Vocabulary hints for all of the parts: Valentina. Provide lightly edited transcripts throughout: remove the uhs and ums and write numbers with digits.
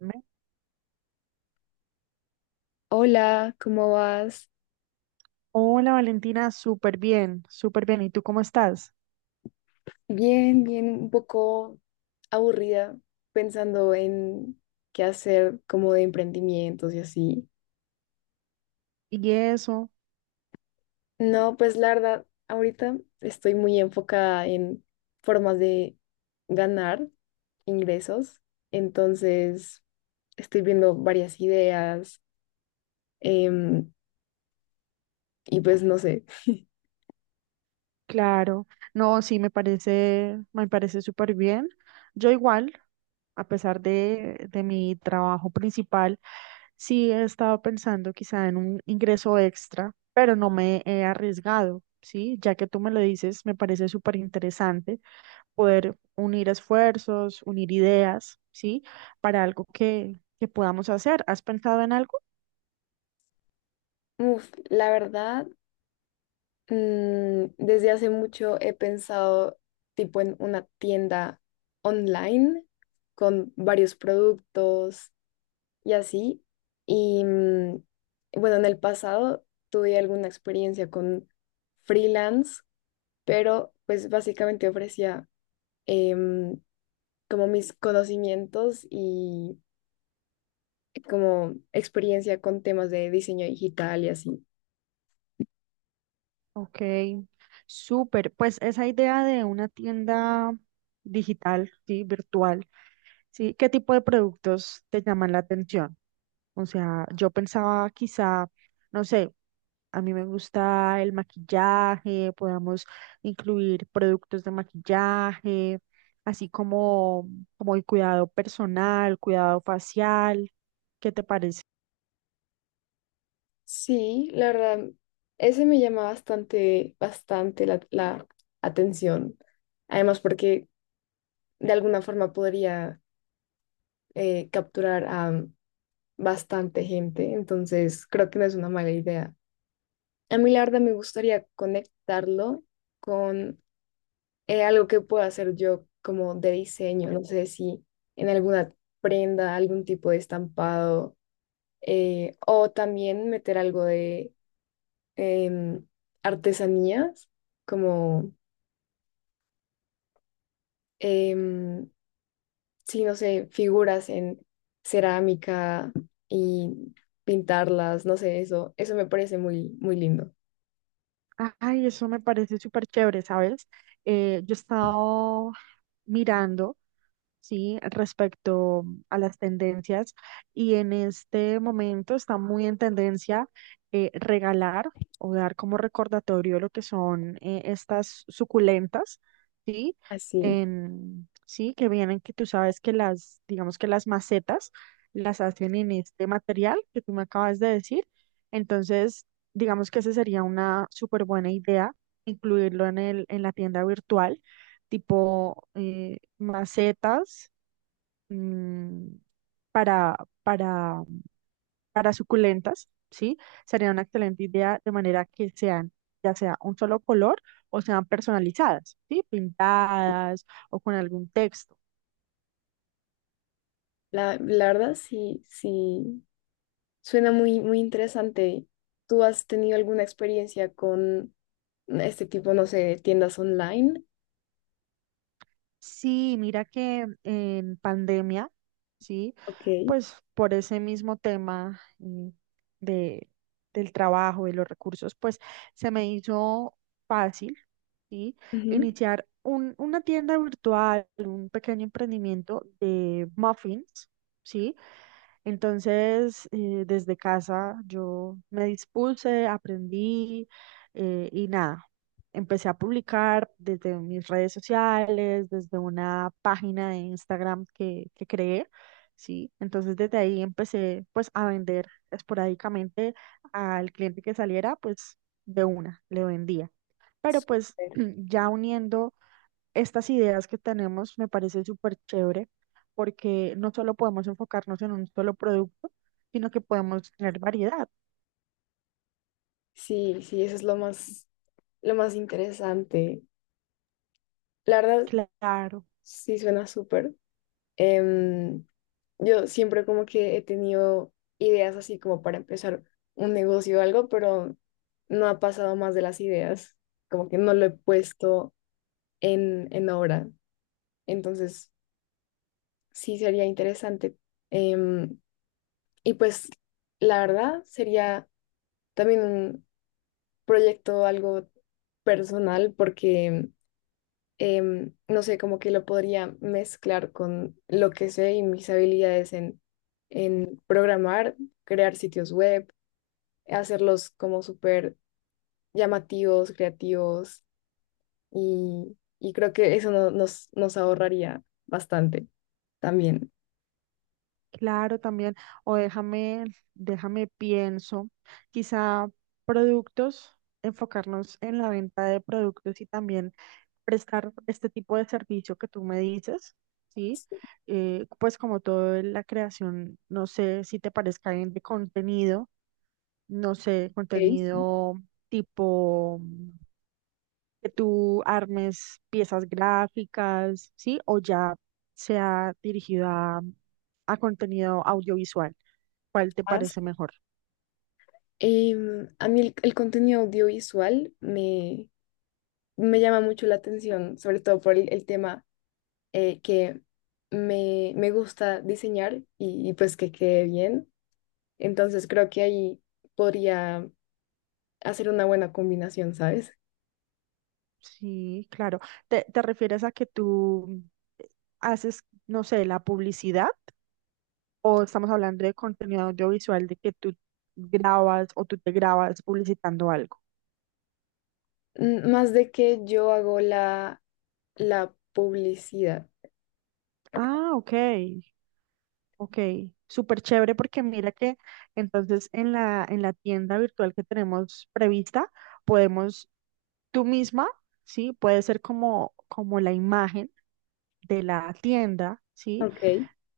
Me- Hola, ¿cómo vas? Hola Valentina, súper bien, súper bien. ¿Y tú cómo estás? Bien, bien, un poco aburrida pensando en qué hacer como de emprendimientos y así. Y eso, No, pues la verdad, ahorita estoy muy enfocada en formas de ganar ingresos, entonces estoy viendo varias ideas, em, y pues no sé. claro. No, sí, me parece súper bien. Yo igual, a pesar de mi trabajo principal, sí he estado pensando quizá en un ingreso extra, pero no me he arriesgado, ¿sí? Ya que tú me lo dices, me parece súper interesante poder unir esfuerzos, unir ideas, ¿sí? Para algo que podamos hacer. ¿Has pensado en algo? Uf, la verdad. Desde hace mucho he pensado tipo en una tienda online con varios productos y así. Y bueno, en el pasado tuve alguna experiencia con freelance, pero pues básicamente ofrecía, em, como mis conocimientos y como experiencia con temas de diseño digital y así. Ok, súper. Pues esa idea de una tienda digital, sí, virtual, sí, ¿qué tipo de productos te llaman la atención? O sea, yo pensaba quizá, no sé, a mí me gusta el maquillaje, podamos incluir productos de maquillaje, así como, como el cuidado personal, cuidado facial. ¿Qué te parece? Sí, la verdad, ese me llama bastante, bastante la atención. Además, porque de alguna forma podría, capturar a bastante gente, entonces creo que no es una mala idea. A mí, la verdad, me gustaría conectarlo con, algo que pueda hacer yo como de diseño, no sé si en alguna prenda, algún tipo de estampado, o también meter algo, em, artesanías, como, em, sí, no sé, figuras en cerámica y pintarlas, no sé, eso me parece muy, muy lindo. Ay, eso me parece súper chévere, ¿sabes? Yo he estado mirando, ¿sí? Respecto a las tendencias y en este momento está muy en tendencia regalar o dar como recordatorio lo que son estas suculentas, ¿sí? Así, En, sí, que vienen, que tú sabes que las, digamos que las macetas las hacen en este material que tú me acabas de decir. Entonces, digamos que esa sería una súper buena idea, incluirlo en la tienda virtual, tipo macetas mm, para, para, para suculentas, ¿sí? Sería una excelente idea de manera que sean, ya sea un solo color o sean personalizadas, ¿sí? Pintadas o con algún texto. la verdad sí, sí, suena muy, muy interesante. ¿Tú has tenido alguna experiencia con este tipo, no sé, de tiendas online? Sí, mira que en pandemia, sí, Ok. pues por ese mismo tema de, del trabajo, y los recursos, pues se me hizo fácil, ¿sí? Ujú. Iniciar un, una tienda virtual, un pequeño emprendimiento de muffins, ¿sí? Entonces, desde casa yo me dispuse, aprendí y nada, empecé a publicar desde mis redes sociales, desde una página de Instagram que creé, ¿sí? Entonces, desde ahí empecé pues a vender esporádicamente al cliente que saliera, pues de una, le vendía. Pero pues Súper. ya uniendo estas ideas que tenemos me parece súper chévere porque no solo podemos enfocarnos en un solo producto, sino que podemos tener variedad. Sí, sí, eso es lo más interesante. La verdad, Claro, sí, suena súper. Em, yo siempre como que he tenido ideas así como para empezar un negocio o algo, pero no ha pasado más de las ideas, como que no lo he puesto en obra. Entonces, sí sería interesante. Em, y pues, la verdad, sería también un proyecto algo personal porque, no sé, como que lo podría mezclar con lo que sé y mis habilidades en programar, crear sitios web, hacerlos como súper llamativos, creativos y creo que eso nos ahorraría bastante también. claro también. O déjame, déjame pienso, quizá productos, enfocarnos en la venta de productos y también prestar este tipo de servicio que tú me dices, ¿sí? Pues como todo en la creación, no sé si te parezca bien de contenido no sé, Ok. contenido tipo que tú armes piezas gráficas, ¿sí? O ya sea dirigido a contenido audiovisual. ¿Cuál te Más. parece mejor? A mí el contenido audiovisual me llama mucho la atención, sobre todo por el tema, que me gusta diseñar y pues que quede bien. Entonces creo que ahí podría hacer una buena combinación, ¿sabes? Sí, claro. ¿Te refieres a que tú haces, no sé, la publicidad? ¿O estamos hablando de contenido audiovisual de que tú grabas o tú te grabas publicitando algo? Más de que yo hago la publicidad. Ah, ok. Ok, súper chévere porque mira que entonces en la tienda virtual que tenemos prevista, podemos tú misma, ¿sí? Puede ser como, como la imagen de la tienda, ¿sí? Ok.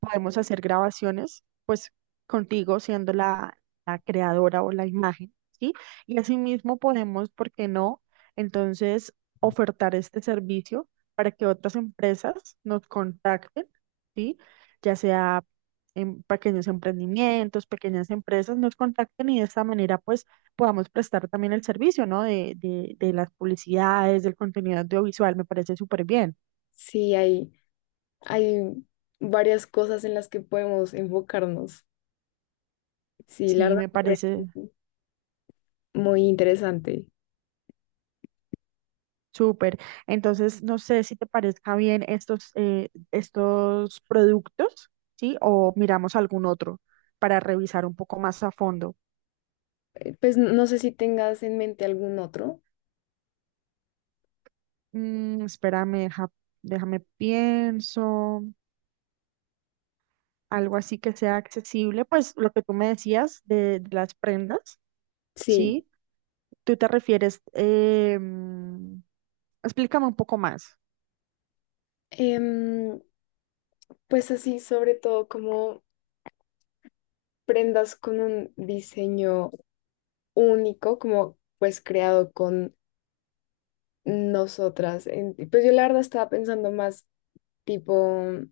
Podemos hacer grabaciones, pues contigo siendo la, la creadora o la imagen, ¿sí? Y asimismo podemos, ¿por qué no? Entonces, ofertar este servicio para que otras empresas nos contacten, ¿sí? Ya sea en pequeños emprendimientos, pequeñas empresas nos contacten y de esta manera, pues, podamos prestar también el servicio, ¿no? De las publicidades, del contenido audiovisual, me parece súper bien. Sí, hay varias cosas en las que podemos enfocarnos. Sí, la Sí, verdad me me parece parece muy interesante. Súper. Entonces, no sé si te parezca bien estos, estos productos, ¿sí? O miramos algún otro para revisar un poco más a fondo. Pues no sé si tengas en mente algún otro. Mm, espérame, déjame pienso. Algo así que sea accesible, pues lo que tú me decías de las prendas, Sí. ¿sí? Tú te refieres, explícame un poco más. Em, pues así, sobre todo como prendas con un diseño único, como pues creado con nosotras. Pues yo la verdad estaba pensando más tipo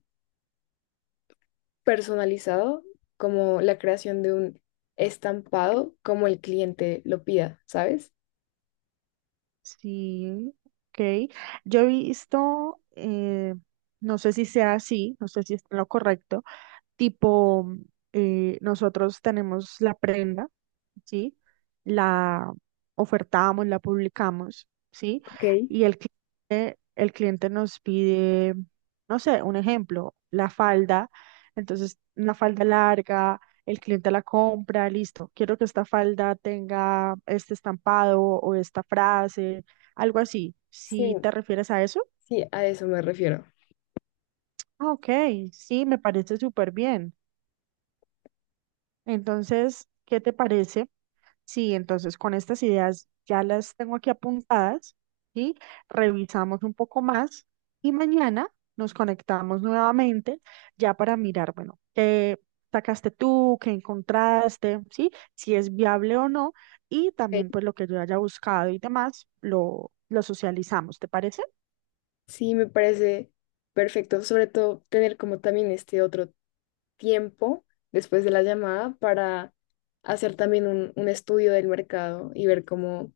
personalizado, como la creación de un estampado, como el cliente lo pida, ¿sabes? Sí, ok. Yo he visto, no sé si sea así, no sé si es lo correcto. Tipo, nosotros tenemos la prenda, ¿sí? La ofertamos, la publicamos, ¿sí? Ok. Y el cliente nos pide, no sé, un ejemplo, la falda. Entonces, una falda larga, el cliente la compra, listo. Quiero que esta falda tenga este estampado o esta frase, algo así. Si Sí, te refieres a eso, sí, a eso me refiero. ah, ok, sí, me parece súper bien. Entonces, ¿qué te parece? Sí, entonces con estas ideas ya las tengo aquí apuntadas, ¿sí? Revisamos un poco más y mañana nos conectamos nuevamente ya para mirar, bueno, qué sacaste tú, qué encontraste, ¿sí? Si es viable o no y también Ok. pues lo que yo haya buscado y demás, lo socializamos, ¿te parece? Sí, me parece perfecto, sobre todo tener como también este otro tiempo después de la llamada para hacer también un estudio del mercado y ver cómo,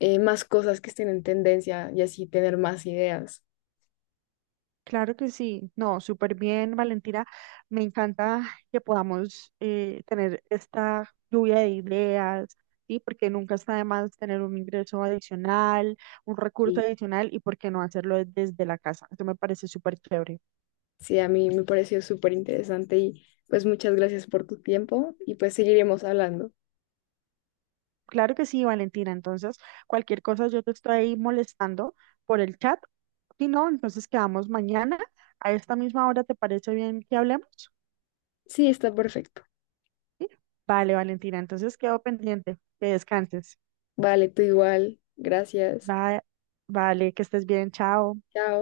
más cosas que estén en tendencia y así tener más ideas. Claro que sí, no, súper bien, Valentina. Me encanta que podamos tener esta lluvia de ideas, ¿sí? Porque nunca está de más tener un ingreso adicional, un recurso Y adicional y por qué no hacerlo desde la casa. Eso me parece súper chévere. sí, a mí me pareció súper interesante y pues muchas gracias por tu tiempo y pues seguiremos hablando. Claro que sí, Valentina. Entonces, cualquier cosa yo te estoy ahí molestando por el chat. Si no, entonces quedamos mañana a esta misma hora. ¿Te parece bien que hablemos? Sí, está perfecto. ¿Sí? Vale, Valentina. Entonces quedo pendiente. Que descanses. Vale, tú igual. Gracias. Va- vale, que estés bien, chao. Chao.